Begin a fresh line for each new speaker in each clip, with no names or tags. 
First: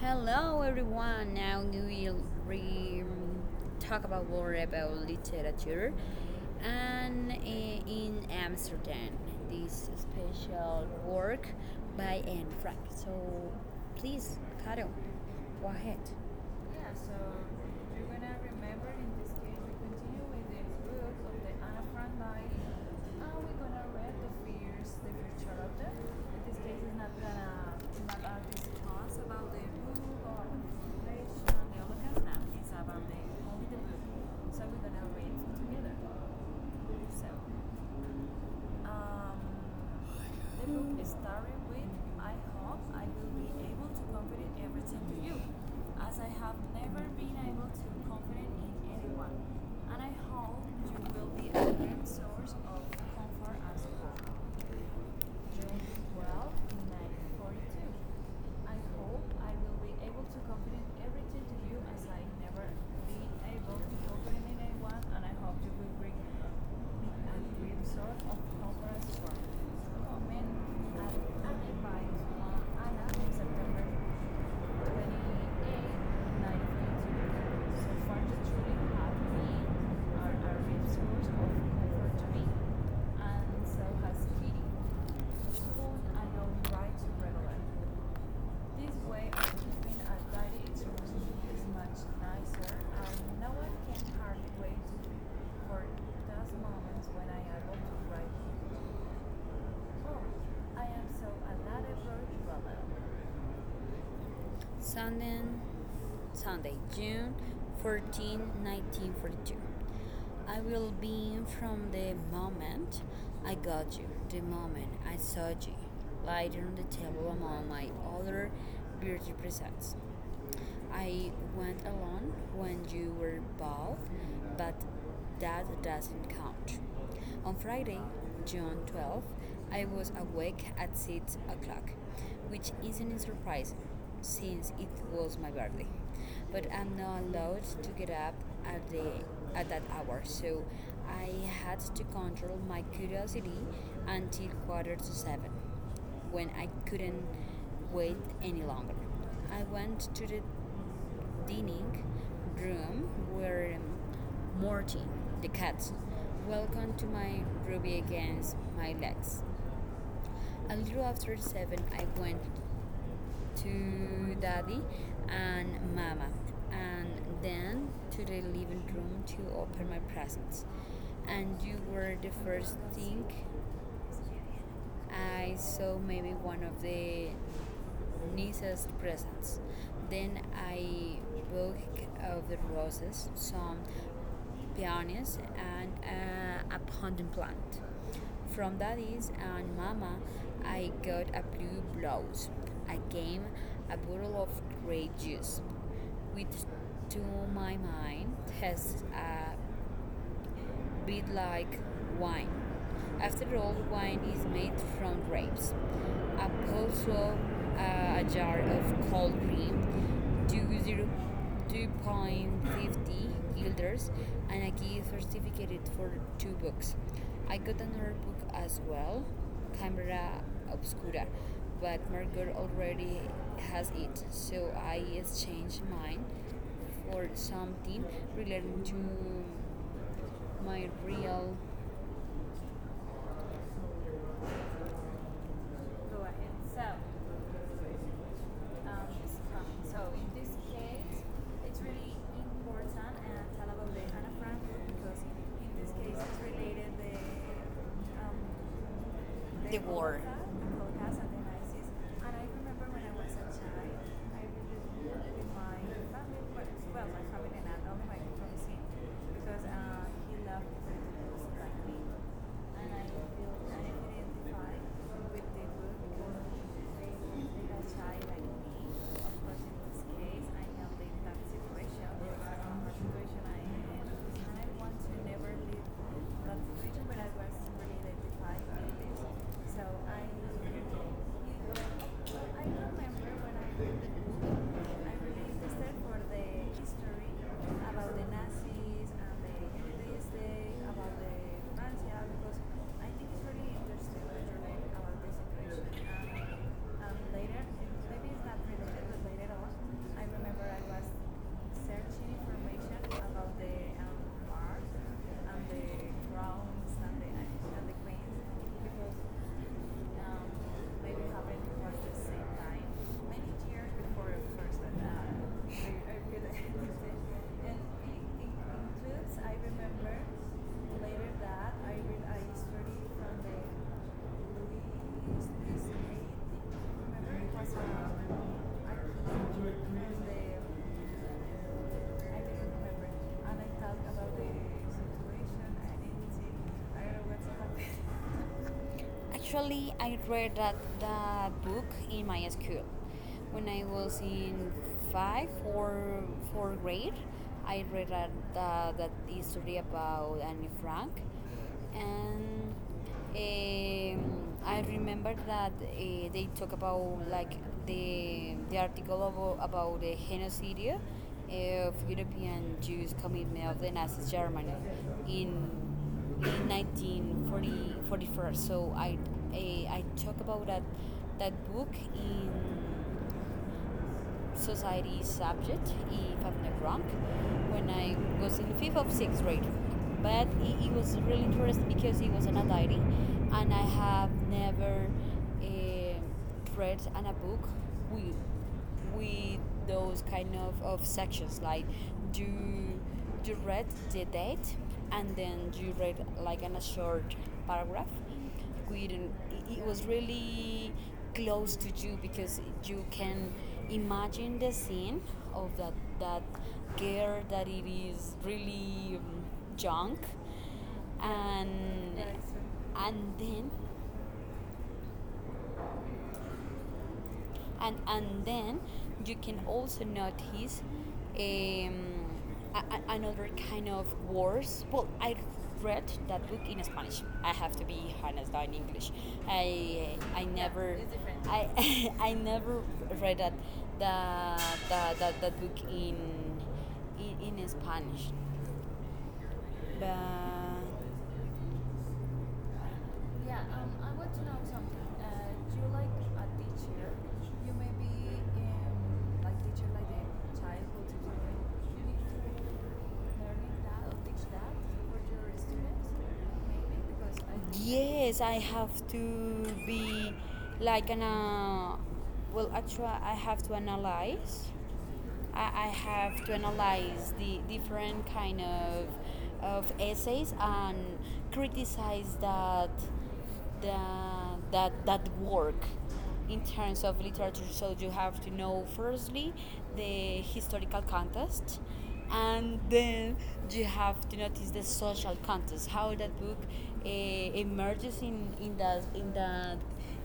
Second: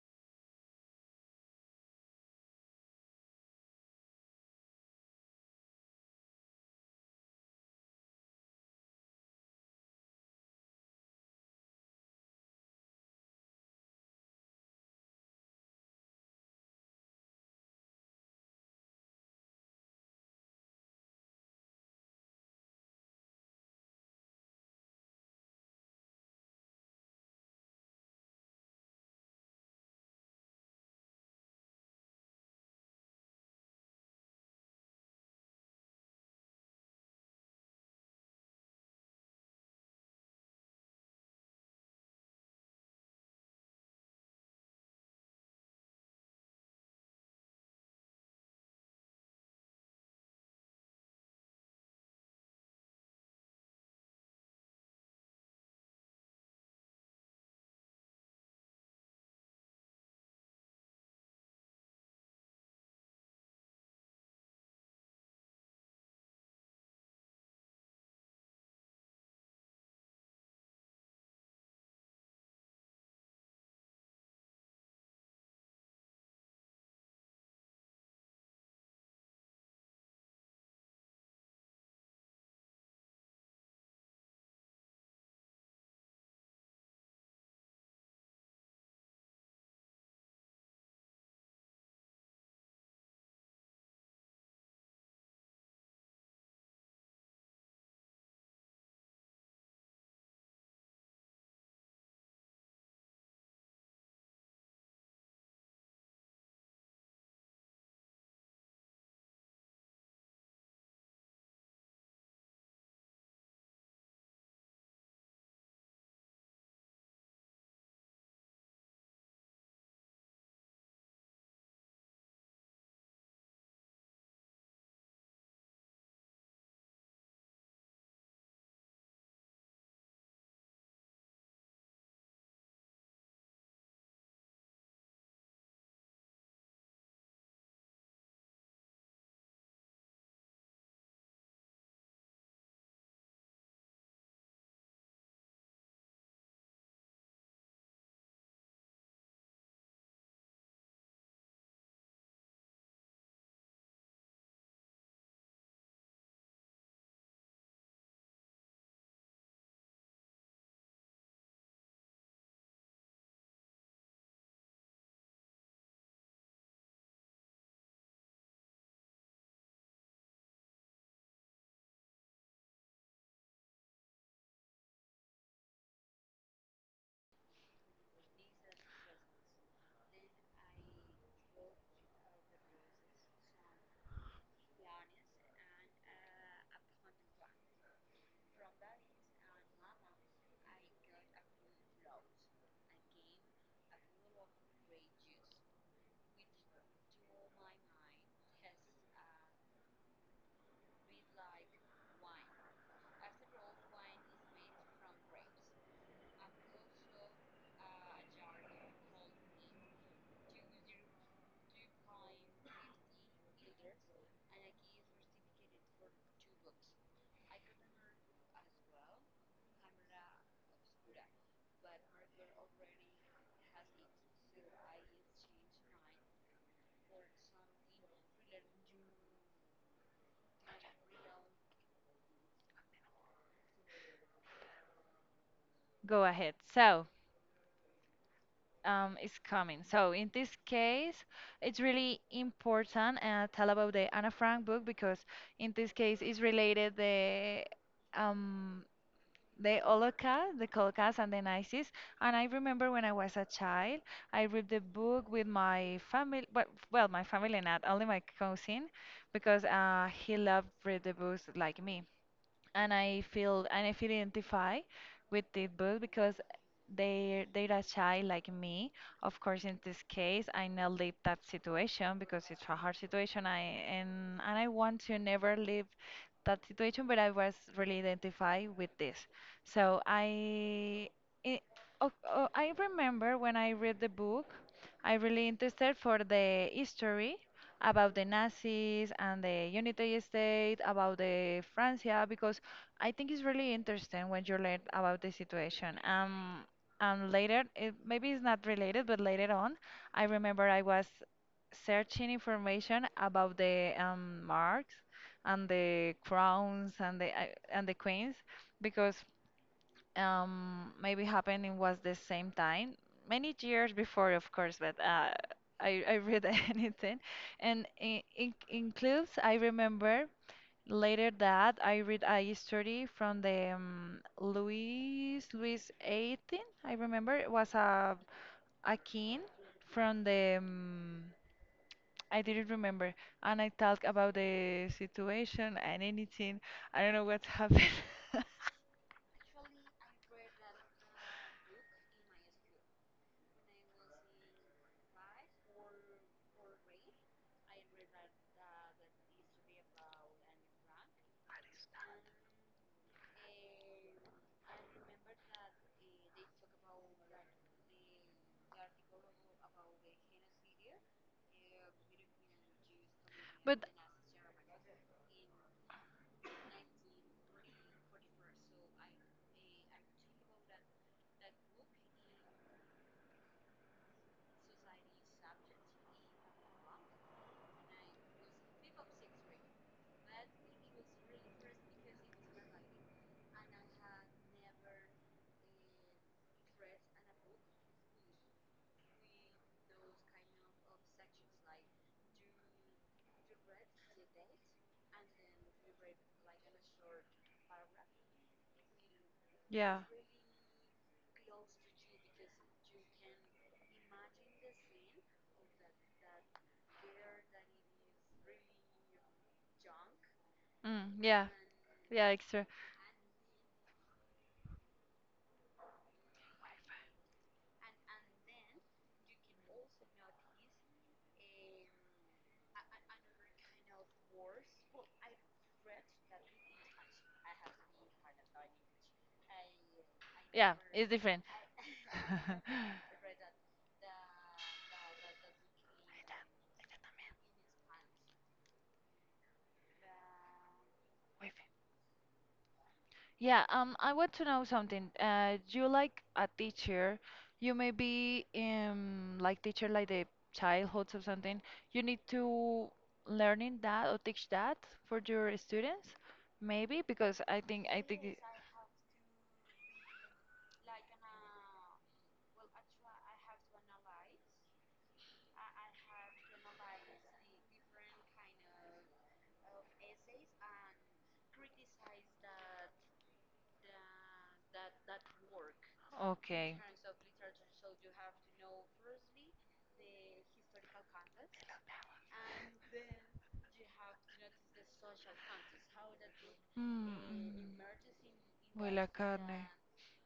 Hello everyone. Now we will re- talk about more about literature and in Amsterdam this special work by Anne Frank. So please, Caro, go ahead. Yeah, so you're gonna remember in this case we continue with the book of the Anna Frank life, and we're gonna read the fear chapter. In this case it's not gonna not about this class about the book or inflation, the holocaust, no, it's about the only the book. So we're gonna read it together. So um, the book is starting with I hope I will be able to confide everything to you, as I have never been able to confide in anyone, and I hope you will be a great source of comfort and support. June 12, 1942. I hope I will be able to confident everything to you as I never been able to confident in anyone, and I hope you will bring me a great sort of conference for comment Amen by Anna in September 28. So far, the children have been are a source of comfort to me, and so has Kitty, whom I know writes regularly. This way of keeping a diary is much nicer, and no one can hardly wait for those moments when I am able to write. Oh, I am so a lot of virtual. Sunday, Sunday, June 14, 1942. I will be from the moment I got you, the moment I saw you, lying on the table among my other beauty presents. I went alone when you were bald, but that doesn't count. On Friday, June 12th, I was awake at 6 o'clock, which isn't surprising since it was my birthday. But I'm not allowed to get up at, the, at that hour, so I had to control my curiosity until quarter to 7, when I couldn't wait any longer. I went to the dining room where Morty, the cat, welcome to my ruby against my legs. A little after seven, I went to daddy and mama, and then to the living room to open my presents. And you were the first thing I saw maybe one of the nieces' presents. Then I bought of the roses, some peonies, and a pumpkin plant. From daddy's and mama, I got a blue blouse, a game, a bottle of grape juice, which to my mind has a bit like wine. After all, wine is made from grapes. A also a jar of cold cream, two point five zero- 2.50 guilders, and a gift certificate for two books. I got another book as well, Camera Obscura, but Margot already has it, so I exchanged mine for something related to my real.
Go
Go ahead.
ahead.
So,
So, it's coming.
so
So,
in
in this
this
case,
case,
it's
it's really
really
important
important
and tell
tell
about
about
the
the
Anna
Anna
Frank
Frank
book
book
because
because
in
in
this
this
case
case,
it's
it's
related
related
the
um
um, the war,
The
the
Holocaust
Holocaust.
and the Nazis. And I remember when I was a child, I read the book with my family, well,
Well,
my
my family
family not
and all
only
my
my
cousin,
cousin,
because
because
he
he
loved
loved read the
parents
books
like
like
me,
me
and
and
I feel I
I feel
identify
identify with
with the
this
book
book because
because they
they're a
are child
child
like
like
me.
me.
Of
Of course,
in
in this
this
case,
case, I
I now
know the
live
exact
that
situation,
situation because it's a
the
hard
situation
situation.
I
I
am in, and
and
I
I
want
want
to
to
never
never live
leave that
that
situation,
situation, but
but I
I
was
was really
really identified.
identified with this.
So
So
I, I
I it,
remember
oh, oh, I
when I,
remember when I read the book,
I
I
really
really
interested
interested for
for the
the
history
history
history
about
about the
the
Nazis
Nazis
and
and
the
the United
Heritage Day,
States, about
about the
the
Francia,
Francia, because
because I
I
think
think it's
it's
really
really interesting
interesting
what
when
you
you learn
read about
about the
the
situation.
situation. And, and
And later,
later,
maybe
maybe
it's
it's not
not
related,
related, but
but later
later
on,
on,
I
I remember
remember I
I was
was
searching
searching information
information
about
about the
the um, bars
marks
and the
and the
crowns
crowns and the I-
and
and the
the
queens
queens,
because
because um, maybe
maybe
happened
happening
was
was the
the same
same
time
time,
many
many
years
years
before
before,
it
of course,
first went
but uh, I
I,
I
I
read
really
anything,
and
and
it
includes
includes.
I
I remember
remember. Later
later that
that
I
I read
read a
a
history
history
from
from
the
the
Louis
Louis Louis
the XVIII.
18. I remember
Remember
it
it
was
was a,
a king
a the.
from the
I
I didn't
didn't remember,
remember and
and
I
I
talk
talked
about
about the
the
situation
situation
and
and
anything.
anything.
I
I don't
don't
know
know
what
what's
happened.
happened. Actually, I read that book in my school when I was in five or four grade. I read that history about Anne Frank, and I remember that they talk about like the article about the genocide eh, of European Jews commitment of
But
the Nazi Germany in 1940 41. So I talk about that book in society subject, if I'm not wrong, when I was in fifth or sixth grade. But it was really interesting because it was an diary, and I have never uh, read an a book with with those kind of sections like you you read the date and then you read like an, a short paragraph good and it
yeah.
was really close to you because you can imagine the scene of that girl that it is really junk
Mm, yeah.
and
Yeah, extra.
and then and then you can also notice um, a, another kind of words. Well, I read that book in Spanish. I have to be honest, not in English. I I
Yeah,
never
it's
it's
different.
I I never read that that book in in Spanish, but
We
yeah,
Yeah, I
I want
want
to
to
know
know
something.
something.
Do you
You
like
like
a
a
teacher?
teacher,
You
you may
may be
be
like
like teacher
teacher like
like
a
the
childhood
childhoods or
teacher.
something.
You
You
need
need
to
to learning
learn
that
that or
or
teach
teach
that
that
for
for
your
your students,
students, maybe
maybe because
because
I
I
think I think. it-
yes, I have to be like an well, actually, I have to analyze I, I have to analyze the different kind of essays and criticize the, that that work in
Okay.
terms of literature. So you have to know firstly the historical context, and then you have to notice the social context. How that book
Mm.
emerges in
Huele
that
a
in
carne.
that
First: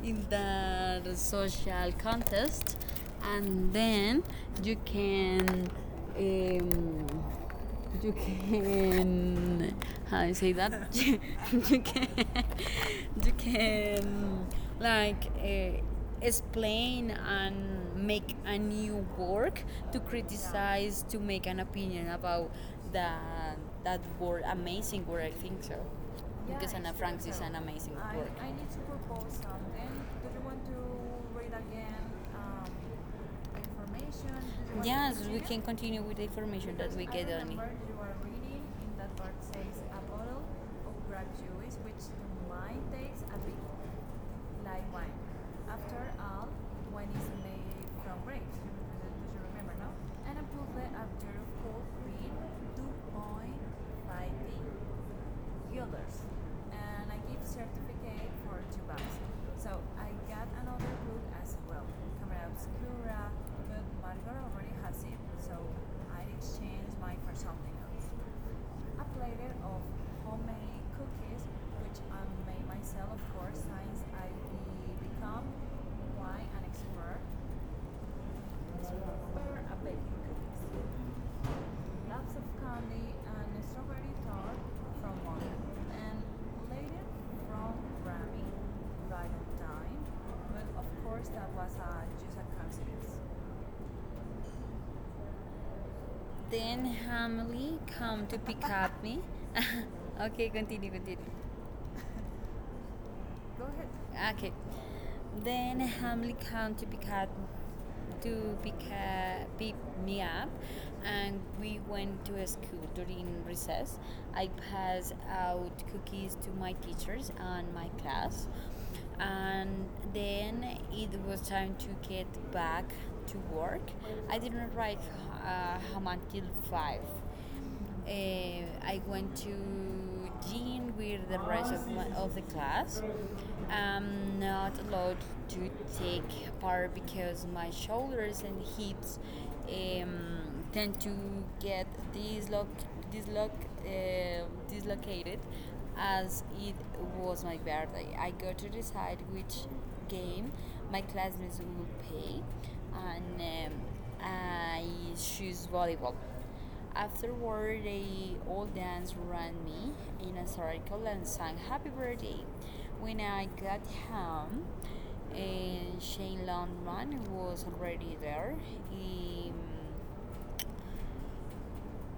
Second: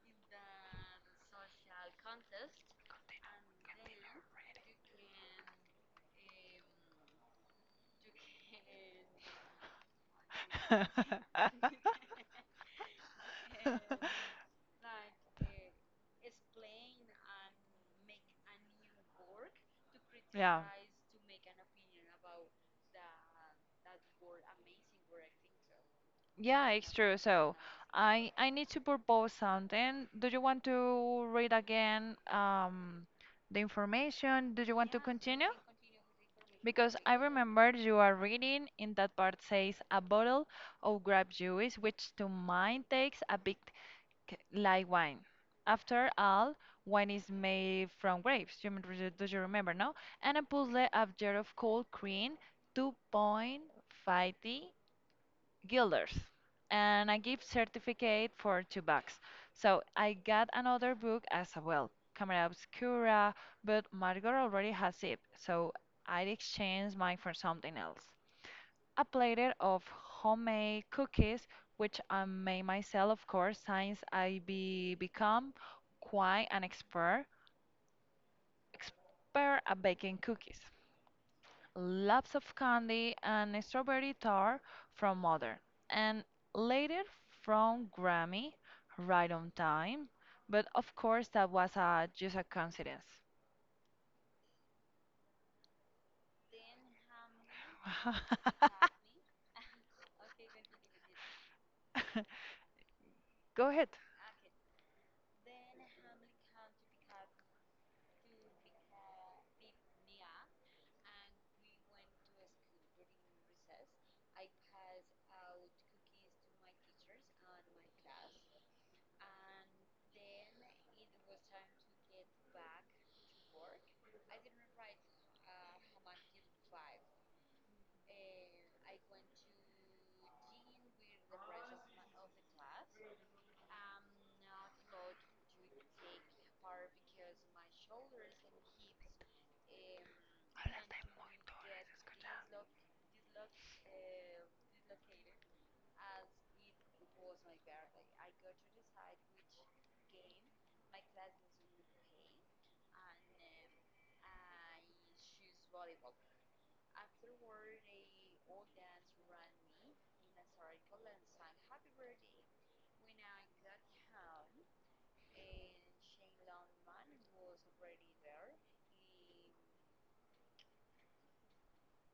in that social context and then you can um, you can how do you say that you can you can like explain and make a new work to
Yeah.
criticize to make an opinion about that that word amazing word I think so. Yeah,
Yeah,
because Anna
it's true.
it's is an
So
amazing I, work.
I
I
I
need
need
to
to
propose
propose
something.
something.
Do
Do
you
you
want
want
to
to
read
read
again
again
um,
the
information?
information? Do you want to
Yes, we
continue?
can continue with the information because that
Because
we
I
get I on it. You
remember you
are
are
reading
reading in
in that
that
part
part
says
says
a
a
bottle
bottle
of
of
grape
grape
juice,
juice,
which
which
to
to
mine
mine
tastes
takes
a
a
bit
bit
like
like
wine.
wine.
After
After
all,
all,
wine
wine
is
is
made
made
from
from
grapes.
grapes. Do
Do
you
you remember,
remember,
no?
no?
And
And
a
a puzzle
puzzle
of jar
of
of cold
cold green,
cream,
2.5 d
2.50
guilders,
guilders
and
and
I
I
give
give
certificate
certificate
for
for
two
two
bucks.
bucks.
So
So
I
I
got
got
another
another
book
book as
as well,
well,
Camera
Camera
Obscura,
Obscura,
but
but Margot
Margot
already
already has
has
it,
it.
so
So I
I exchanged
exchanged
mine
mine
for
for
something
something else.
else. A
A
platter
platter
of
of
homemade
homemade
cookies,
cookies,
which
which
I
I made
made
myself,
myself, of
of course,
course,
since
since I
I be
become
become
quite
quite
an
an
expert,
expert
expert
expert
at
at
baking
baking cookies,
cookies lots
lots
of
of
candy
candy
and
and
strawberry
strawberry
tart
tart
from
from
one,
mother,
and
and
later
later
from
from
Grammy,
Grammy,
right
right
on
on
time.
time.
But
But
of
of
course,
course,
that
that
was
was
just
just
a
a
coincidence.
coincidence.
Then Hamley come to pick up me. Okay, continue, continue. Go
Go ahead.
ahead. Okay. Then Hamlin came to pick up to pick me up, and we went to a school during recess. I passed out cookies to my teachers and my class, and then it was time to get back to work. I didn't arrive home until five uh, I went to gym with the rest of the class. I'm not allowed to take part because my shoulders and hips tend to get disloc disloc dislocated as it was my birthday. I got to decide which game my classmates will play, and I choose volleyball. Afterward, they all danced around me in a circle and sang happy birthday. When I got home, Shane Longman was already there. He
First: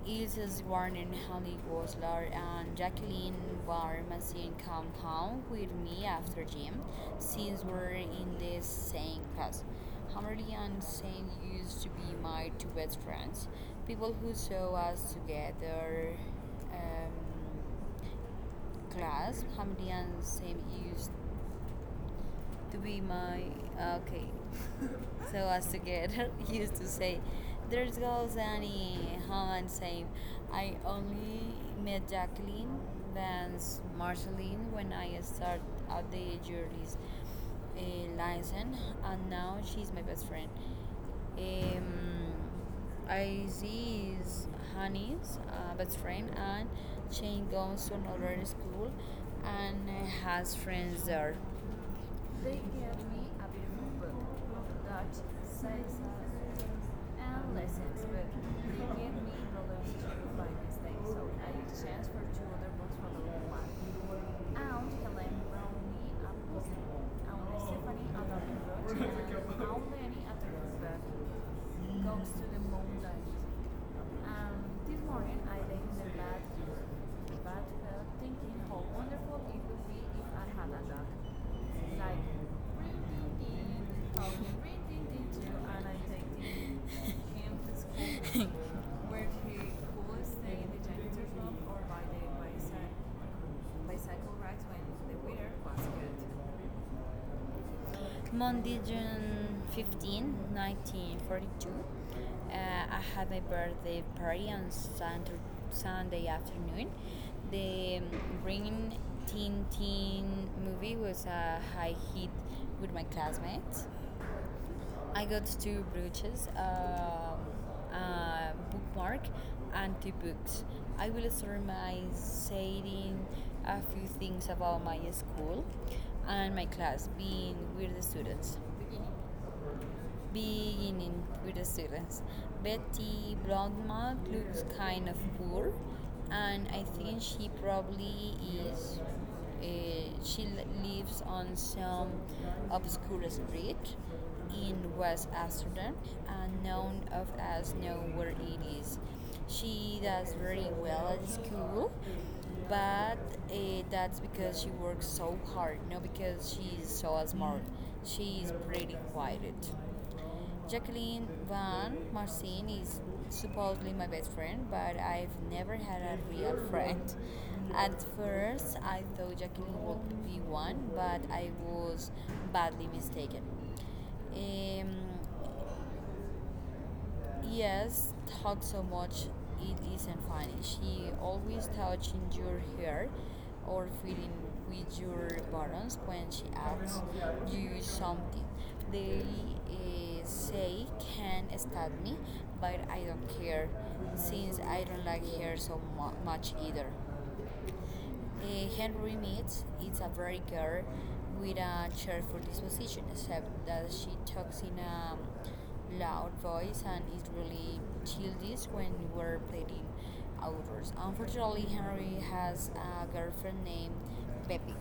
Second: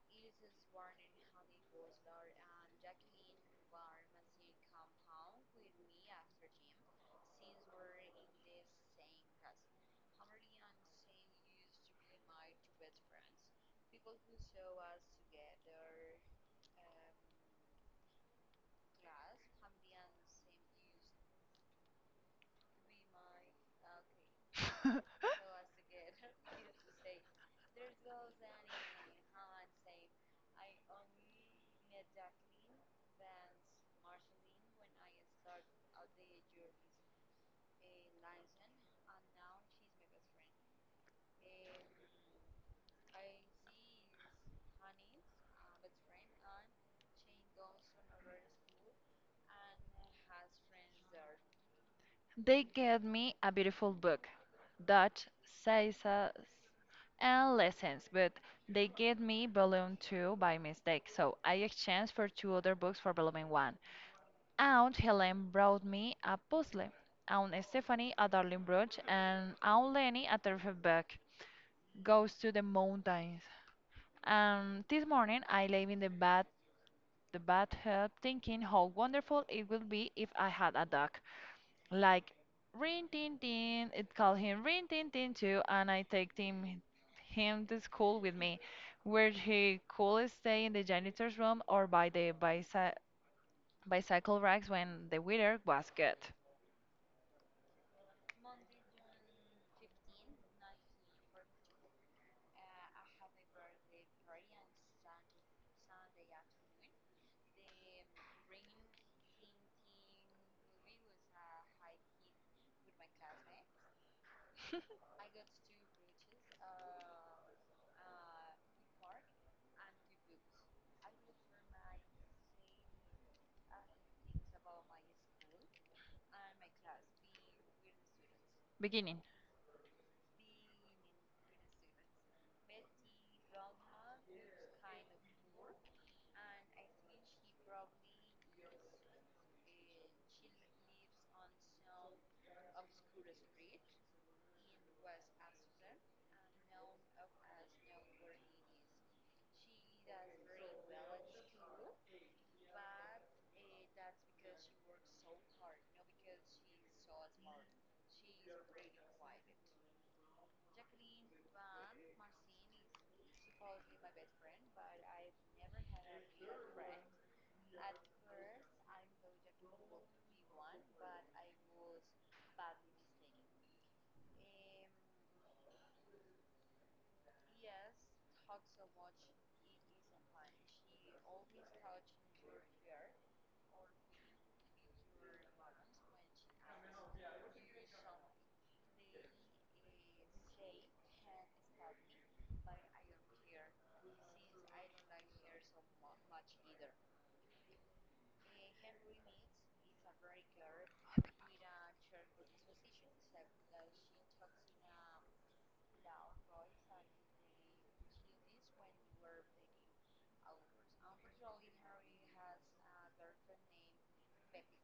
Ilse born in Halle-Goslar and Jacqueline were missing compound with me after gym, since we're in the same class. Hammerly and Saint used to be my two best friends, people who saw us together um, class. Hammerly and Saint used to be my ah, okay. so as to get used to say, there goes Annie Hammond saying, I only met Jacqueline Vance Marceline when I started out the jury's uh, license, and now she's my best friend. Um, I see is Honey's best friend, and Shane goes to another school and has friends there. They
They
gave
gave
me
me
a
a beautiful book,
beautiful book, Dutch
Dutch
says,
Saisas and
and lessons,
Lessons,
but
but they
they gave
gave
me
me
balloons
Volume 2
by
by
mistake,
mistake,
so
so
I
I
exchanged
exchanged
for
for
two
two
other
other
books
books
for
for
the little
Volume
one.
1.
Aunt
Aunt
Helen
Helen
wrote
brought
me
me
a
a
book,
puzzle.
Aunt
Aunt
Stephanie
Stephanie
a
a
lovely
darling
book,
brooch,
and
and
Aunt
Aunt
Lenny
Lenny
a
a
different
terrific
book
book.
goes
Goes
to
to
the
the
mountains.
mountains.
And
And
this
this
morning
morning
I
I
lay
lay
in
in the
the bed,
the
bed uh,
bathtub,
thinking
thinking
how
how
wonderful
wonderful
it
it
would
would
be
be if
if I
I
had
had
a
a
dog.
dog.
Like
Like
ring
Rin
ding
Tin
ding,
Tin, it called
calling
him
ring
Rin
ding
Tin
ding
Tin
too,
too,
and
and
I
I take
taking him
him
to
to school with
school
me,
where
where
he
he
could
could
stay
stay
in
in
the
the
janitor's
janitor's
room
room
or
or
by
by
the
the
bicycle
bicycle
rides
racks
when
when
the
the
weather
weather
was
was good.
good. Monday, June 15, 1942. I had my birthday party on Sunday afternoon. The Green Teen movie was a high hit with my classmates. I got two brooches, a bookmark, and two books. I will start my saying a few things about my school and my class, being with the students
Beginning.
beginning with the students. Betty Blondmark looks kind of poor, and I think she probably is. She lives on some obscure street in West Amsterdam, and none of us know where it is. She does very well at school, but uh, that's because she works so hard, not because she's so smart. She is pretty quiet. Jacqueline Van Marcin is supposedly my best friend, but I've never had a real friend. At first, I thought Jacqueline would be one, but I was badly mistaken. Um, Yes, thought so much. It isn't funny. She always touching your hair or feeling with your buttons when she asks you something. They say can stab me, but I don't care since I don't like her so much either. Henry meets is a very girl with a cheerful disposition, except that she talks in a loud voice and is really childish when we're playing outdoors. Unfortunately, Henry has a girlfriend named Peppy,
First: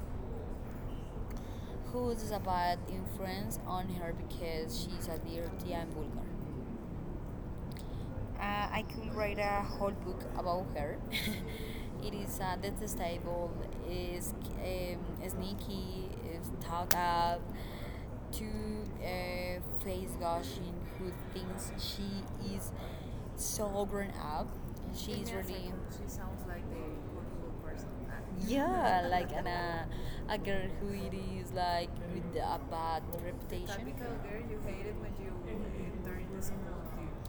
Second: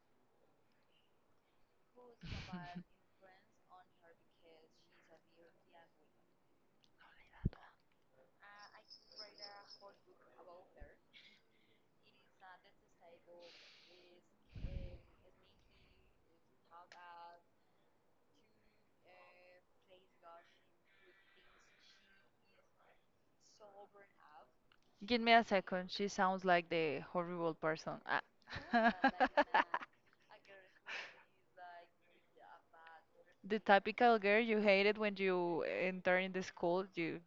who is a bad influence on her because she's a dirty and vulgar. I could write a whole book about her. It is detestable, is um, sneaky, is thought up, too face gushing, who thinks she is so grown up.
Give
She's
me a
really
second.
She
She
sounds
sounds
like
like
the
the horrible
Hollywood person.
person. Ah.
Yeah, like an, uh, a girl who it is like with a bad
The
reputation. The typical
typical
girl
girl you
you
hated
hated when
when
you
you enter
during
in
the
the
school.
school, you.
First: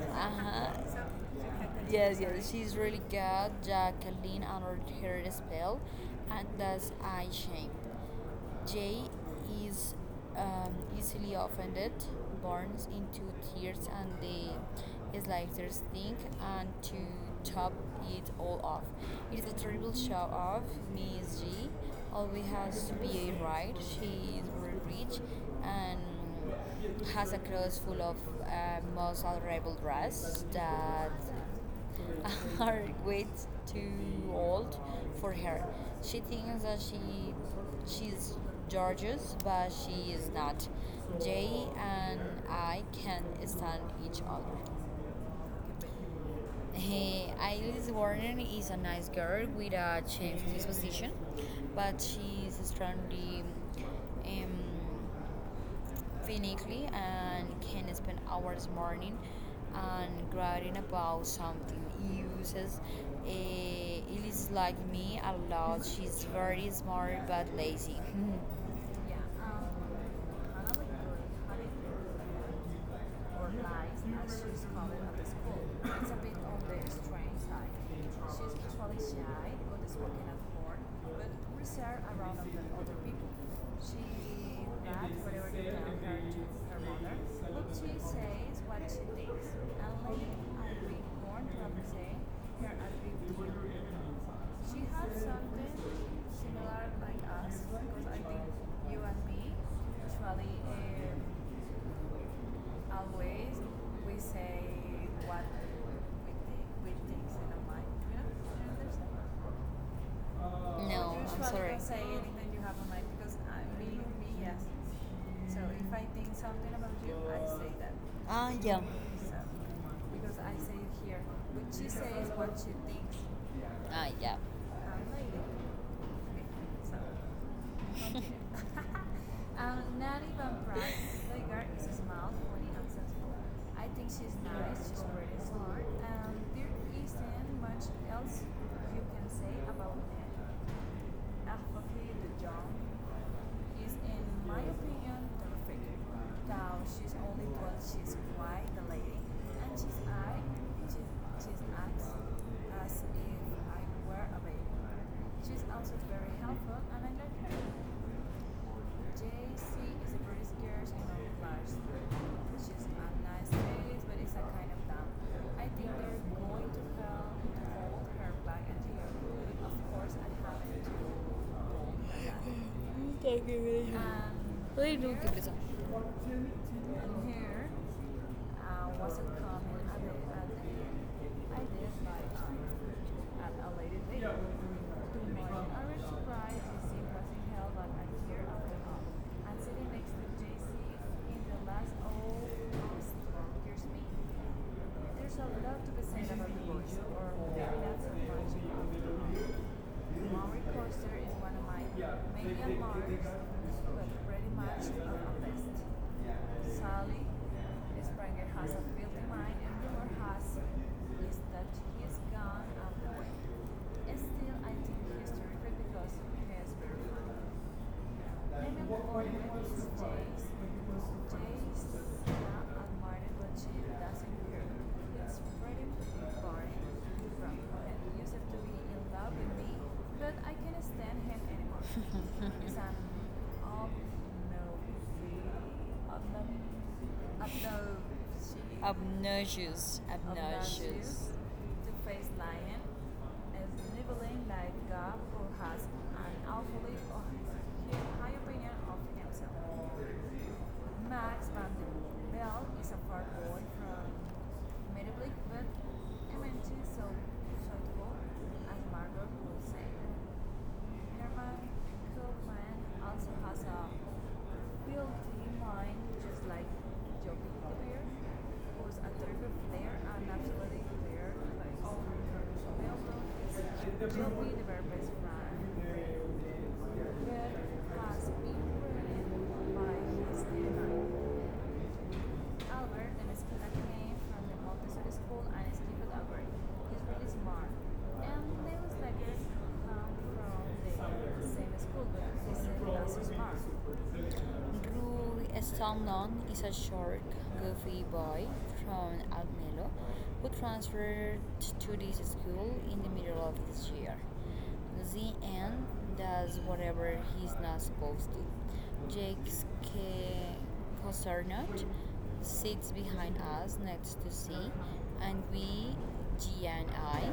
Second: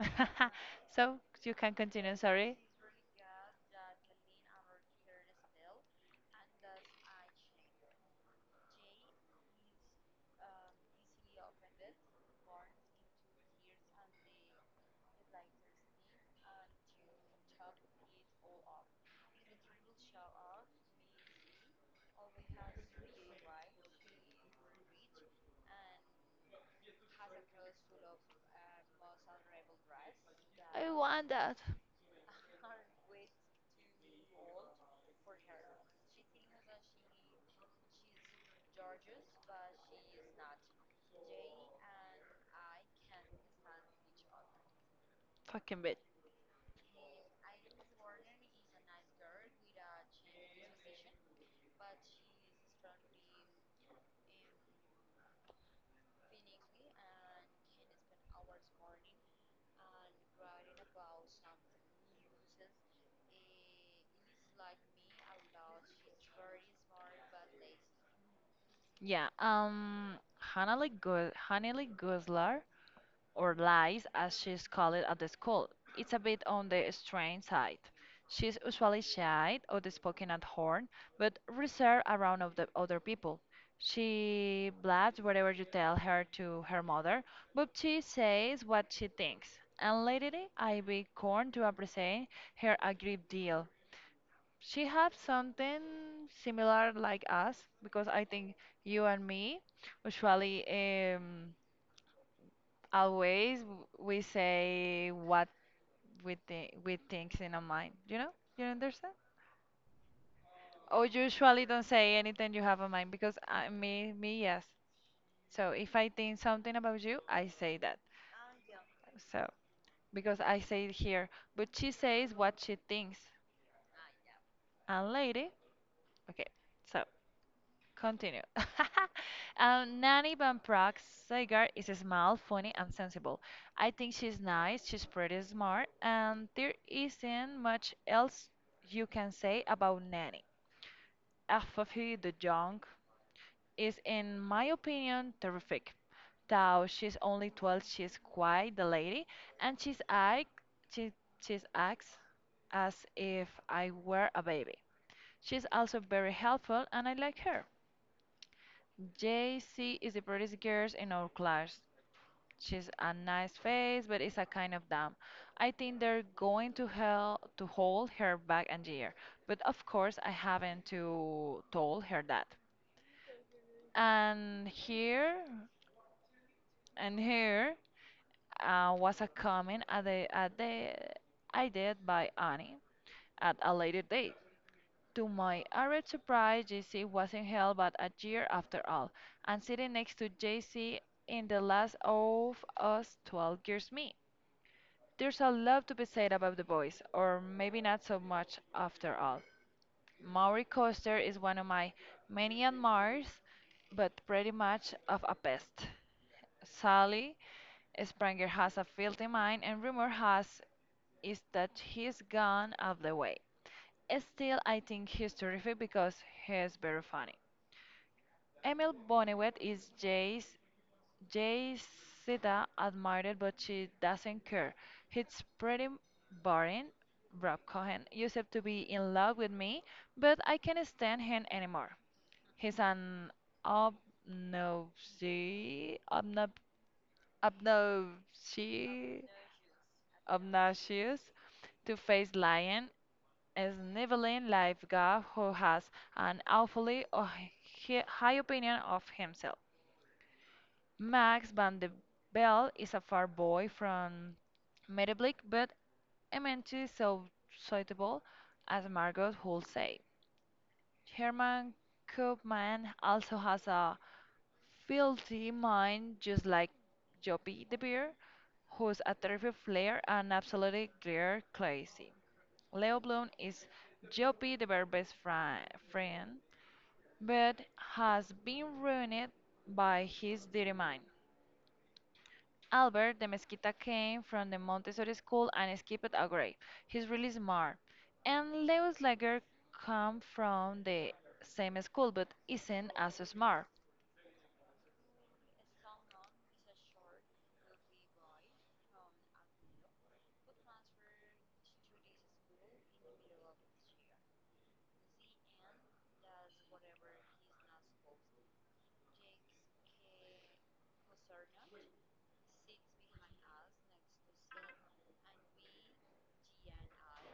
Uh-huh.
So you can continue,
Yes, yes,
sorry.
she's really good. Jacqueline honored her spell, and thus I shame. Jay is easily offended, burns into tears, and they is like slightest stink, and to top it all off, it is a terrible show off. Miss G always has to be right. She is very rich and has a cross full of most adorable dress
I
that
want that
are way too old for her. She thinks that she's gorgeous, but she is not. Jay and I can stand each other.
fucking bit.
Hey, Alice Warren is a nice girl with a changed disposition, but she is strongly um, clinically and can spend hours morning and writing about something. Uses it is like me a lot. She's very smart but lazy. Yeah.
Yeah.
Hana like
Hannah
really
Goslar or
lies
lies
as
as
she's
she's
called
called
at
at
the
the
school.
school.
It's
It's
a
a
bit
bit
on
on
the
the
strange
strange
side.
side.
She's
She's
usually
usually
shy,
shy or the
always walking
spoken
at
at
home,
horn,
but
but
reserved
reserved
around
around of the
other
other
people.
people.
She
She
read
blabs
whatever
whatever
you
you tell
tell
her
to
to
her
her
mother,
mother,
what
but
she
she
says,
says
what
what
she
she
thinks.
thinks.
And
And
lately
lately,
I've
I've
been
been
born
corn
to
to
appreciate
appreciate
her
her a great deal.
ability. She
She
has
has
something
something
similar
similar
like
like
us
us
because
because
I
I
think
think
you
you
and
and
me
me
usually
usually
always
always
we
we
say
say
what
what
we
we
think
thinks
in
in our
our mind.
mind, you
You know,
know, you
you understand?
understand, or
No, I'm
usually
sorry. Don't
don't
say
say
anything
anything
you
you
have
have
on
in
mind
mind because
because
I, me
me,
me
yes.
yes.
So
So
if
if
I
I
think
think
something
something
about
about
you,
you,
I
I
say
say
that.
that.
Ah, yeah. So,
So
because
because
I
I
say
say it
it here,
here,
what
but
she
she
says,
says
what
what
she
she
thinks.
thinks
Ah, yeah. I'm
and
lady.
lady. Okay,
Okay, so
so continue.
Natalie
Nanny
Van
Van
Praag,
Praag's
the girl
Sagar is
is smart,
small,
funny,
funny,
and
and
successful.
sensible.
I
I
think
think
she's
she's nice,
nice, she's
she's
pretty
pretty
smart.
smart, and
There
there
isn't
isn't
much
much
else
else
you
you
can
can
say
say
about
about Nanny.
Natalie. Afrahi
Afafi the
Najjar
Young
is,
is,
in
in
my
my
opinion,
opinion,
perfect.
terrific.
Now
Though
she's
she's
only
only
one,
12,
she's
she's
quite
quite
the
the
lady,
lady,
and
and she's act,
she,
she,
she's
she's
acts
acts
as
as if
if I
I
were
were
a
a
babe.
baby.
She's
She's
also
also
very
very
helpful,
helpful,
and
and
I
I
like
like
her.
her.
JC
JC
is
is
a
the
pretty
prettiest girl
scarce and
in our class.
large. She's
She's
a
a
nice
nice
face,
face,
but
but
it's
it's
a
a
kind
kind
of
of
dumb.
dumb.
I
I
think
think
they're
they're
going
going
to
to
fail
hell
to
to
hold
hold
her
her
back
back a
and here.
year. But
Of
of
course,
course
I
I
haven't
haven't
to
to
は
told her that. And
い、どうか、ブ
here
リザー。
and
And hair
here was
wasn't
a
common
comment
at
at
at the
the
I
I
did
did
like
by Annie
at
at
a
a
later
later
date.
date. To
My
my
average
arid
price
surprise,
JC
JC
wasn't
wasn't
held
held
on
but
a
a
year
year
after
after
all.
all,
And
and
sitting
sitting
next
next
to
to
JC
JC
in
in
the
the
last
last
old
of
house,
us 12
here's
years
me.
me.
There's
There's
a
a
lot
lot
to
to
be
be
said
said
about
about
the
the
boys,
boys,
or
or
maybe
maybe
not
not
so
so
much
much
about the
after all.
book. Maury
Maury
Coaster
Coster
is
is
one
one
of
of
my
my many
many marks, but
admirers, but
pretty
pretty
much
much
a
of a
best.
pest.
Sally
Sally Springer
Springer has
has
a
a
filthy
filthy
mind,
mind,
and
and rumor
rumor has
has
is
is
that
that
he's
he's
gone
gone
up
off
the
the
way.
way.
Still,
Still,
I
I
think
think
he's
he's
terrific
terrific
because
because
he is
he's very
very
funny.
funny. Remember
Emil Bonnewet
which
is Jay's Jay
days that
Sita admired,
and
but
doesn't
she
work.
doesn't care.
It's
It's pretty
incredibly boring,
boring.
rough,
Rob Cohen
and used
used
to
to
be
be
in
in
love
love with
with me,
me,
but
but
I
I
can't
can't
stand
stand
him
him
anymore.
anymore.
He's
He's
an
an
obno-
obnoxy, obnob, obnoxy, obnoxious,
Obnoxious, two-faced
two-faced
lion,
lion
as
is an
nibbling
Evelyn
like God
lifeguard
who
who
has
has an
and awfully
awfully
on high
high
opinion
opinion
of
of himself.
himself. Max
Max
van
van de
der Bell
Bell
is
is
a
a
far
far
boy
boy
from
from
Middleburg,
Meadowbrook,
but
but
eminently
immensely
so
so
sociable,
suitable,
as
as
Margot
Margot
would
would
say.
say.
Herman
Herman Koopman
Kuhlman also
also
has
has
a
a filthy
guilty mind,
mind,
just
just
like
like
Joby
Joppy the
Clear,
Bear,
who's
who's
a
a
terrible
terrific
player
flair
and
and
absolutely
absolutely
clear.
clear
Like, oh,
crazy. Leo
Melville
Bloom
is
is Joppy
Joby, the
the
very
Bear's best
best friend.
friend,
There
but
has
has
been
been ruined
ruin
by
by his
his dirty mind.
denial. Albert,
Albert the
the
Mesquita
misconnected name
came
from
from
the
the
Montessori
Montessori
school,
school
and
and skipped
Stephen
a
Albert.
grade.
He's
He's really
really smart.
smart.
And
And
they
Leo
was like,
Slager come from
from
the
the same
same
school,
school
but
but
they said
isn't
not
as
so smart.
smart.
Drew Stanlon is a short, goofy boy from Almelo who transferred to this school in the middle of this year. The does whatever he's not supposed to. K- Cosernot sits behind us next to C, and G and I,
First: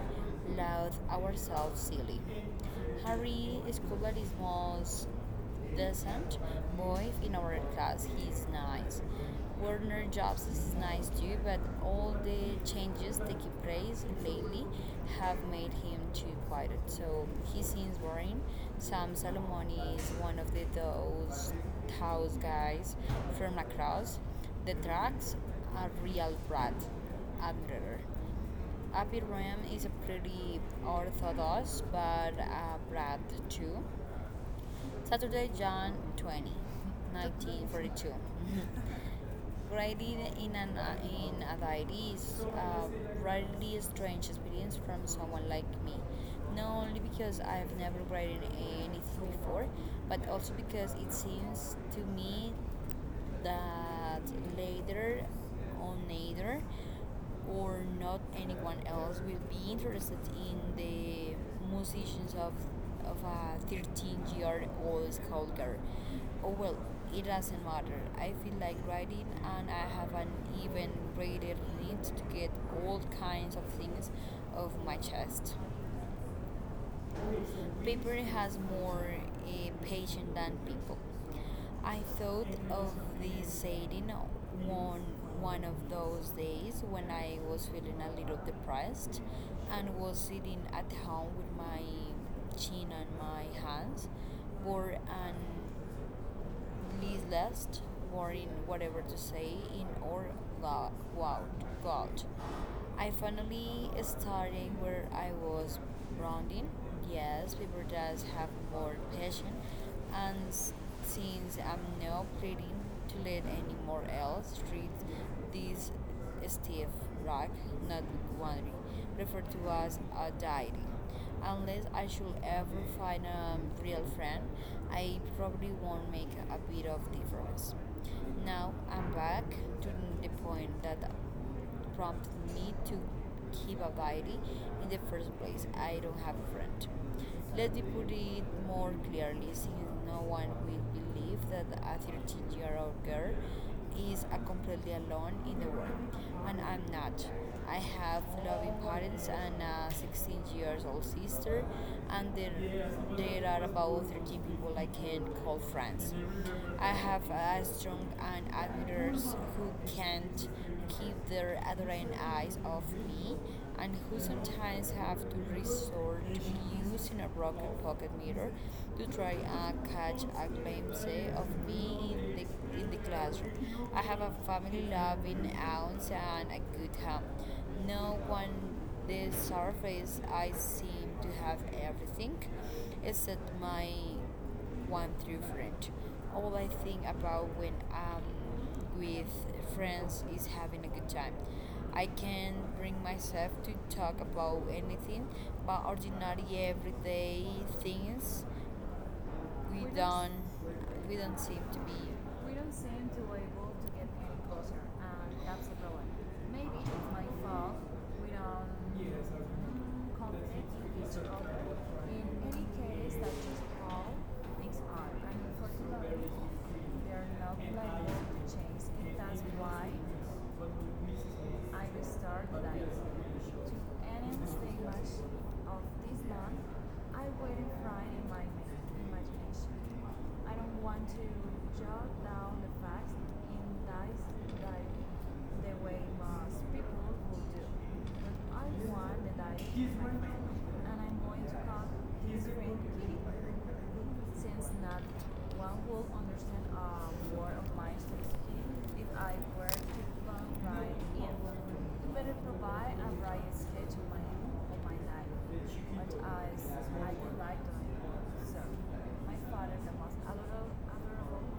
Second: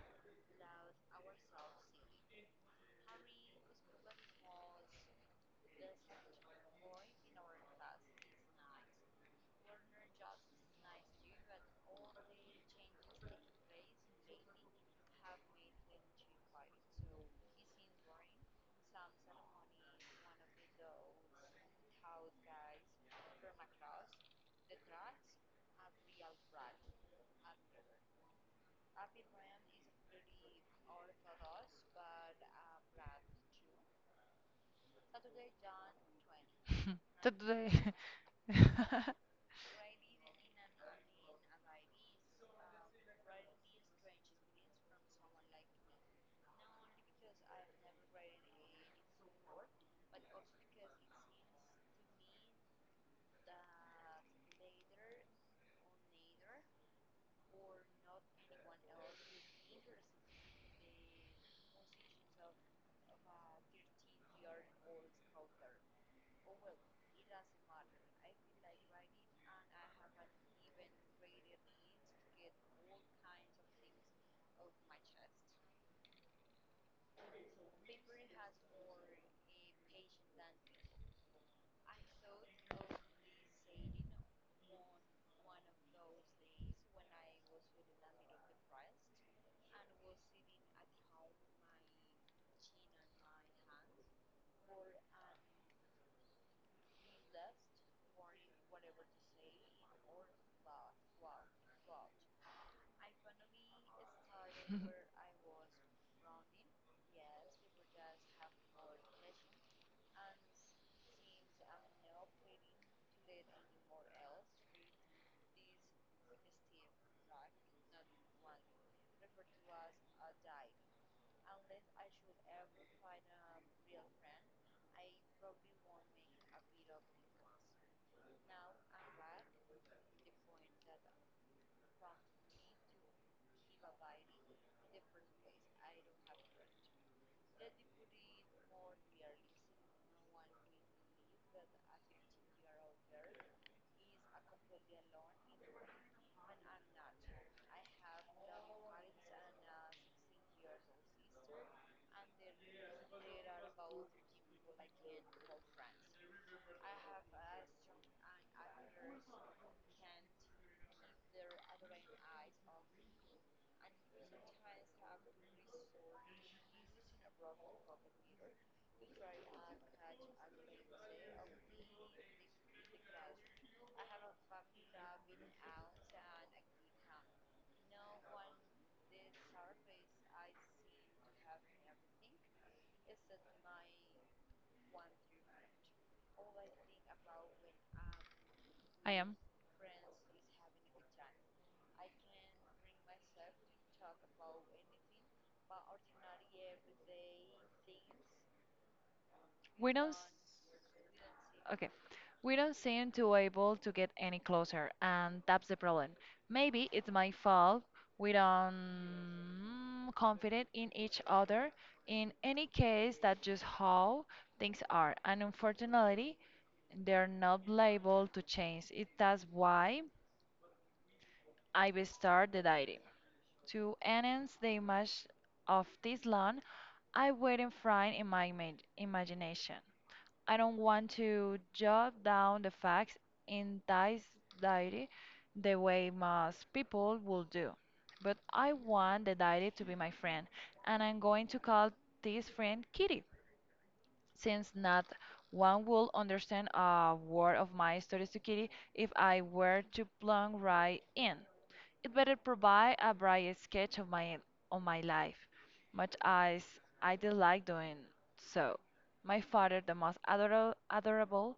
laugh ourselves silly. Harry Escobar is most decent boy in our class. He's nice. Werner Jobs is nice too, but all the changes taking place lately have made him too quiet. So he seems boring. Sam Salomoni is one of the those house guys from across the tracks. A real brat, admirer. Abby Ram is a pretty orthodox, but a brat too. Saturday, John 20th,
Today.
1942. Writing in an in a diary is a really strange experience from someone like me. Not only because I've never written anything before, but also because it seems to me that later on either or not anyone else will be interested in the musicians of a 13-year-old schoolgirl. Oh well, it doesn't matter. I feel like writing, and I have an even greater need to get all kinds of things off my chest. Paper has more uh, patience than people. I thought of this saying one one of those days when I was feeling a little depressed and was sitting at home with my chin on my hands, bored and listless, worrying whatever to say in or go out. I finally starting where I was rounding. Yes, people just have more passion, and since I'm not planning to let anyone else treat this stiff rock not wandering, referred to as a diary. Unless I should ever find a real friend, I probably won't make a bit of difference. Now I'm back to the point that prompted me to keep a diary in the first place. I don't have a friend. Let me put it more clearly, since no one will believe that a 13-year-old girl is a completely alone in the world. And I'm not. I have loving parents and a 16-year-old sister, and there are about 13 people I can call friends. I have a strong and admirers who can't keep their other eyes off me and who sometimes have to resort to using a broken pocket mirror to try and catch a glimpse of me in in the classroom. I have a family loving aunt and a good home. No one the surface I seem to have everything except my one through French. All I think about when I'm
I
with
am.
friends is having a good time. I can not bring myself to talk about anything but ordinary everyday things
We
We're
don't. S-
don't do not we do not seem to
Okay.
be We
We
don't
don't
seem
seem
to
to
be able
able
to
to
get
get
any
any
closer,
closer,
and
and
that's
that's
the
the
problem.
problem.
Maybe
Maybe
it's
it's
my
my
fault.
fault.
We
We
don't mm, with each
don't confident in each
other.
other.
In
In
any
any
case,
case,
that's
that's
just
just
how
how
things
things
are.
are,
And
and
unfortunately,
unfortunately,
there are
they're
no
not
plans to
liable to
change.
change. It
And that's
that's
why
why
I
I
will
will
start
start the
that
diary.
to
To
any
enhance
mistake
the
of
image of
this
this
month,
land,
I
I
will
wait and
refrain
find
in
in
my
my
imagination.
imagination.
I
I don't
don't want
want
to
to
jot
jot
down
down
the
the
facts
facts
in
in this
dice like
diary
the
the
way
way
most
most
people
people will
would do.
do. But
But I
I
want
want
the
the diary to be my
dice,
friend,
and I'm
and I'm
going
going
to
to
call
call
this
this
friend
friend
Kitty
Kitty
since
since
not
not
one
one
would
will
understand
understand
a
a word
word of
of
my
my studies to
strategy.
Kitty
If
if
I
I
were
were
to
to
plan
plunge
right
right
in,
in.
to
It
better
better
provide
provide
a
a
bright
bright
sketch
sketch
of
of
my
my
life,
life,
but
much
as
as
I
I
would like
dislike
to
doing
so.
so.
My
My
father,
father,
the
the
most
most
adorable
adorable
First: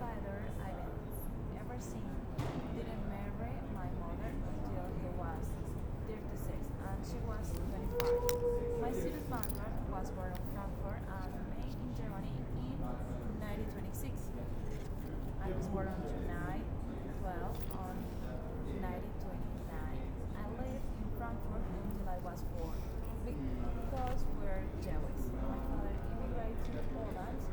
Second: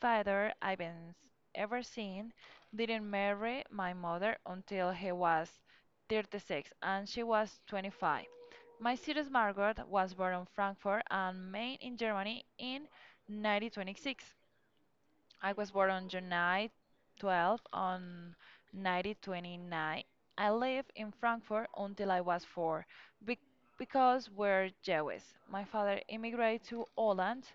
father
father
I've ever
ever
seen.
seen,
He didn't
didn't
marry
marry
my
my
mother
mother
until
until
he
he
was
was
36
36
and
and
she
she
was
was 25.
25. My
My
student
Cirrus
background
Margot
was
was
born
born
in
in
Frankfurt
Frankfurt
and
am
made
Main
in
in
Germany
Germany in
in 1926.
1926.
I
I
was
was
born
born
on
on
July
July 12
12 on
on 1929.
1929. I
I
lived
lived
in
in
Frankfurt
Frankfurt
until
until
I
I
was
was
four
four be-
because
because we're
we're
Jewish.
Jewish. My
My
father
father
immigrated
immigrated
to
to
Poland
Holland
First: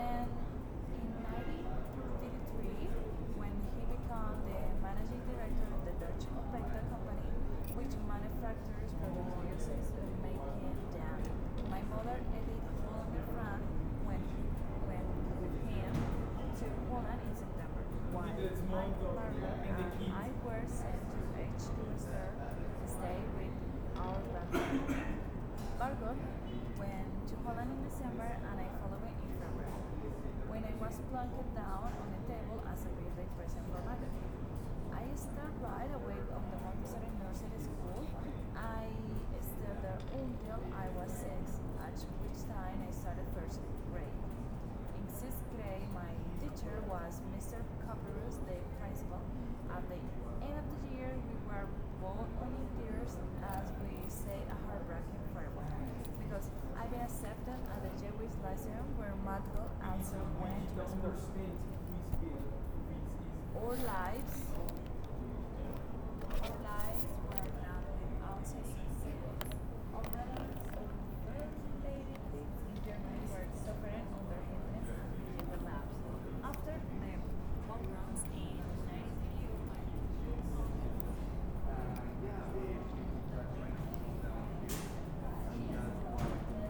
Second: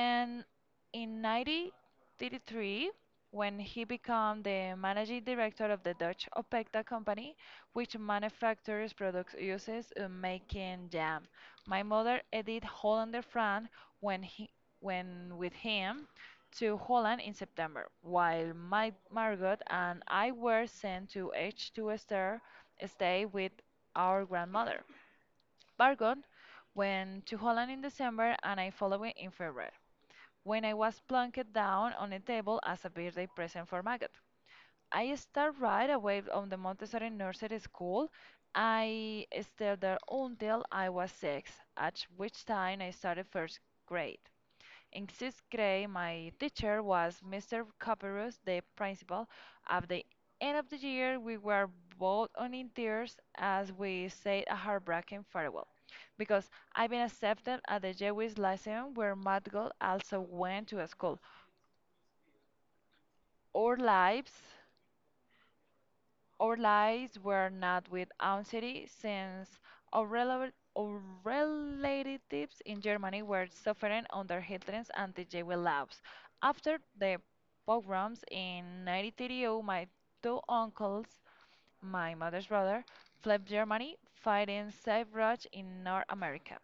and in
in
1933
1933
when
when
he
he
became
became
the
the
managing
managing
director
director
of
of
the
the
Deutsche
Dutch
Confector
Opekta
Company
company
which
which
manufactures
manufactures products
product uses
uses in
making
making
jam.
jam.
My
My
mother
mother
Edith
Edith
only
Hollander
from
Frank
when
when he
when
when
with
with
him
him
to
to
one
Holland
in
in
September.
September,
While
while
my partner
Margot and
and I
I
were
were
sent
sent
to the
to
beach
H
to
to
reserve
Esther
to stay
stay with
with our
our grandmother.
landlord.
Margot
Bargot went
went
to
to Holland
Holland in
in
December
December
and
and
I
I followed
followed in
in February,
February, when
when
I
I
was
was plunked
plunked down
down
on
on
a
a
table
table
as
as
a
a
birthday
birthday
present
present
for
for Margot.
Margot. I
I
started
started right
right away
away
on
on the
the
Montessori
Montessori Nursery
nursery
School.
school.
I
I
stayed
stayed there
there until
until
I
I
was
was six,
six, at
at
which
which
time
time
I
I
started
started
first
first
grade.
grade.
In
In
sixth
sixth
grade,
grade,
my
my
teacher
teacher
was
was
Mr.
Mr.
Copperus,
Copperus, the
the principal.
principal.
At
At
the
the end
end of
of the
the year,
year,
we
we
were
were
both
both
on
on
in
in
tears
tears
as
as
we
we
say
said
a
a
heartbreaking
heartbreaking farewell.
farewell. Because
Because
I've
I've
been
been
accepted
accepted
at
at
the
the
Jewish
Jewish
Lyceum
Lyceum
where
where
Matko
Madgal
also
also
went
went
to
to
school.
school.
Our
Our
lives,
lives Our lives were not with anxiety since our, rela- our relatives in Germany were suffering under Hitler's anti jewish laws. After the pogroms in 1932, my two uncles, my mother's brother, fled Germany, fighting sagebrush in North America.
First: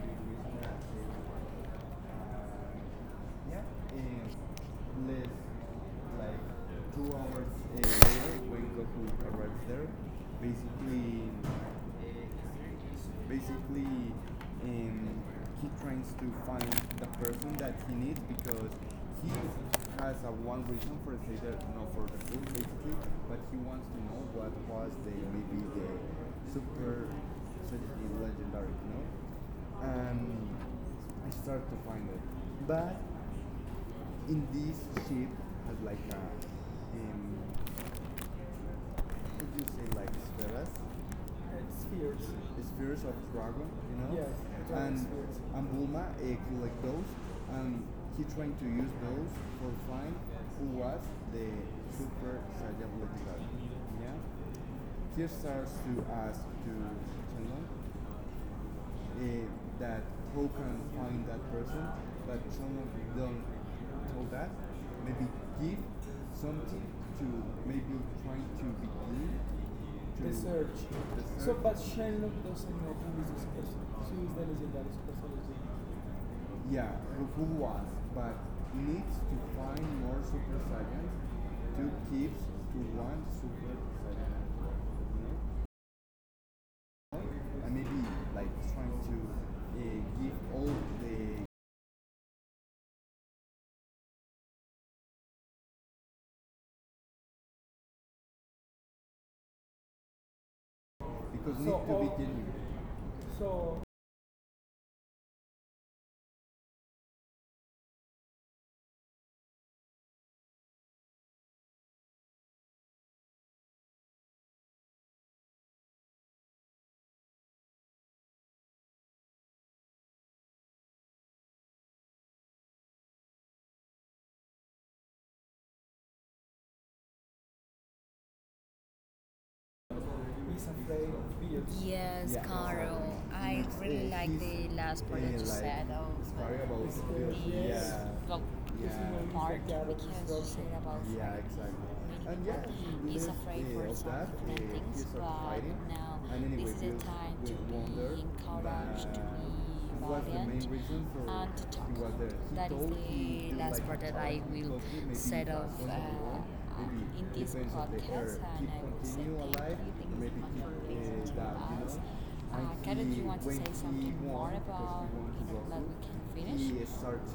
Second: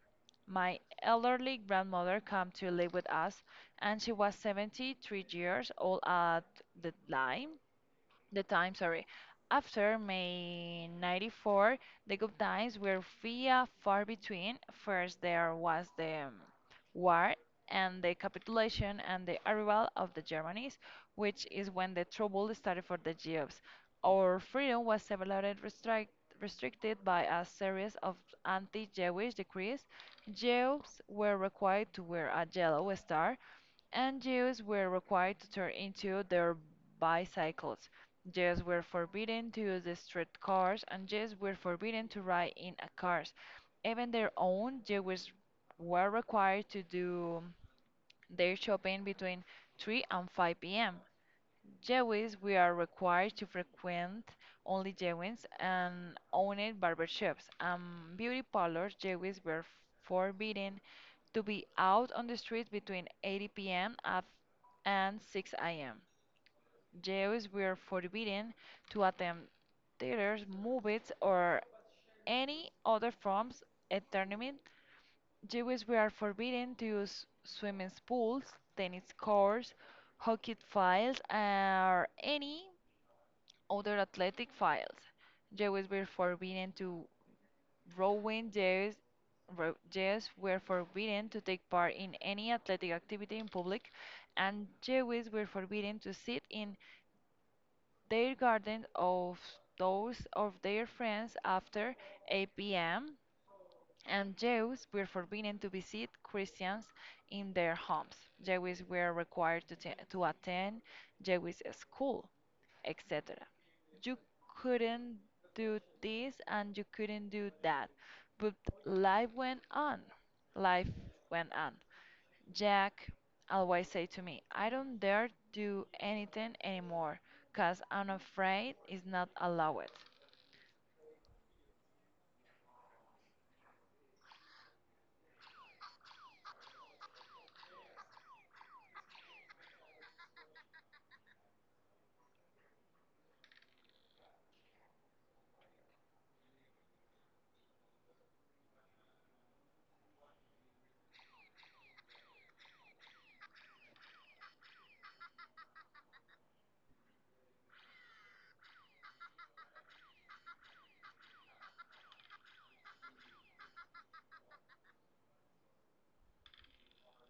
My elderly grandmother came to live with us,
yeah,
and she was 73
and
years old at the
like 2 hours
time
later
the
when
time, sorry.
Goku arrives there,
After May
basically
94, the good times were via far
basically
between.
um,
First, there
he
was
tries to
the
find the
war
person that he
and the
needs because
capitulation and
he
the arrival of
has
the
a one
Germanies,
reason for say
which
that
is
no
when
for
the
the food
trouble started
basically
for the
but he
Jews.
wants to know
Our
what
freedom
was
was
the
severely
maybe the
restricted
super
by a series
strategy
of
legendary,
anti
you know,
Jewish decrees.
and
Jews
I
were
start to
required to
find it
wear a yellow
but
star and
in
Jews
this
were
ship
required to turn
has like a
into their
um,
bicycles. Jews were forbidden
what
to
do you
use
say
the
like
street
spheres
cars, and Jews were forbidden to ride
is
in a
Furious of
cars.
Dragon, you know?
Even their
Yes,
own
and
Jews
Spirits. And Bulma
were required
collect
to
those,
do
and he trying
their
to use
shopping
those
between
for
3
find
and
who
5 p.m.
was the
Jewish,
Super
we are
Saiyan Black
required to
God. Yeah?
frequent only
He
Jewish
starts to
and
ask to
owned barbershops
Shenlong,
and beauty parlors. Jewish
eh,
were
that who can
forbidden
find
to
that
be
person,
out on the
but
street
some of
between
them don't
8 p.m.
know that.
And
Maybe
6
give
a.m.
something to
Jews were
maybe trying
forbidden
to
to
begin
attend
to The
theaters,
search.
movies,
the search. So,
or
but Sherlock
any
doesn't know
other
who is this
forms of
person. She is the
entertainment.
legend that is person is.
Jews were forbidden to
Yeah,
use
who, was,
swimming
but
pools, tennis
needs to
courts,
find more
hockey
Super science
fields,
to
or
keep
any
to one Super
other athletic
science.
files.
You know?
They were forbidden to
And maybe
rowing.
like
Jays
trying to
ro- jays
give
were
all
forbidden to
the
take part in any athletic activity in public, and Jews were forbidden to sit in their garden of those of their friends
because So need to
after
all, be
8
all-
p.m
So
and Jews were forbidden to visit Christians in their homes. Jews were required to, to attend Jewish school, etc. You couldn't do this and you couldn't do that, but life went on. Life went on. Jack always say to me, I don't dare do anything anymore, cause I'm afraid it's not allowed.
is afraid of fields. Yes. Yeah. Carol. I. Yes, really yes, like he's the last part, yeah, that you like, said of. Sorry about It's the- good. Yes. Yeah. Well, yeah, part, yeah, we can just say about. Yeah, exactly. many And people. Yeah, he's afraid for some different things, but now anyway, this is the time to be encouraged, to be valiant, and to talk. That is the last like part that I will because set was of in this podcast, and I would say thank you. Thank you so much for listening to that, you us. Know. And Karen, do you want to say something more about we want in to that we can finish?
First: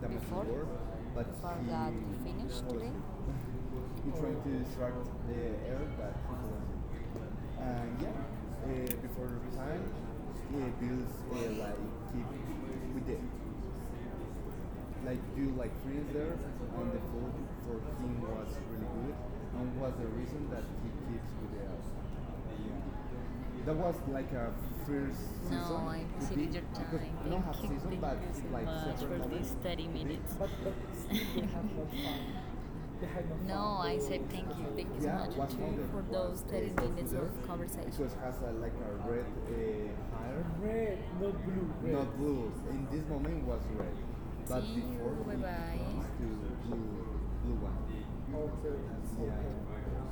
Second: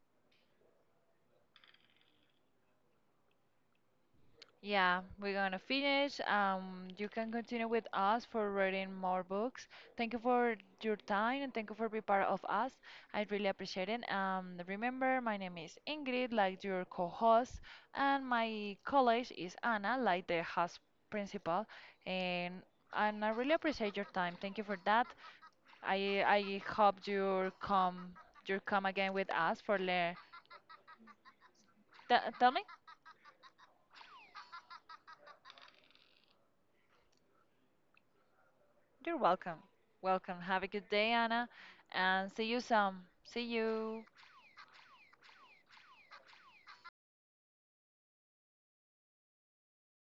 Before- but before he that we finish was- today? He trying to distract
Yeah,
the
we're gonna
air, but
finish.
he
You can continue with
yeah,
us for
uh,
reading more
before the
books.
time,
Thank you for your
Bills
time and thank
like
you for being
keep
part of us.
with it
I really appreciate it. Remember,
like
my
do
name
like
is
friends
Ingrid,
there and
like your
the food
co-host,
for him
and
was
my
really good
college is
and was
Anna,
the
like the
reason that
house
he keeps with
principal.
us.
And and I really
Yeah. That
appreciate
was
your
like
time.
a
Thank you for that.
first. No, season. No, I. It
I
exceeded
I
your time.
hope
Not. Thank half you, season, but so
you
like
come
much
again
several for
with
these
us for
30
learn.
minutes. But still we have more
T
fun.
Tell me.
No, I said thank you. Thank you so. Yeah, much what's to- for those 30 minutes of conversation. It has a, like a
You're
red
welcome. Welcome.
fire.
Have a good
Red,
day,
not
Anna,
blue. Red, not
and see
blue.
you
In
some.
this
See
moment was red,
you.
but Sí, before we bye-bye. Passed to blue, blue one. Okay. Yeah, okay.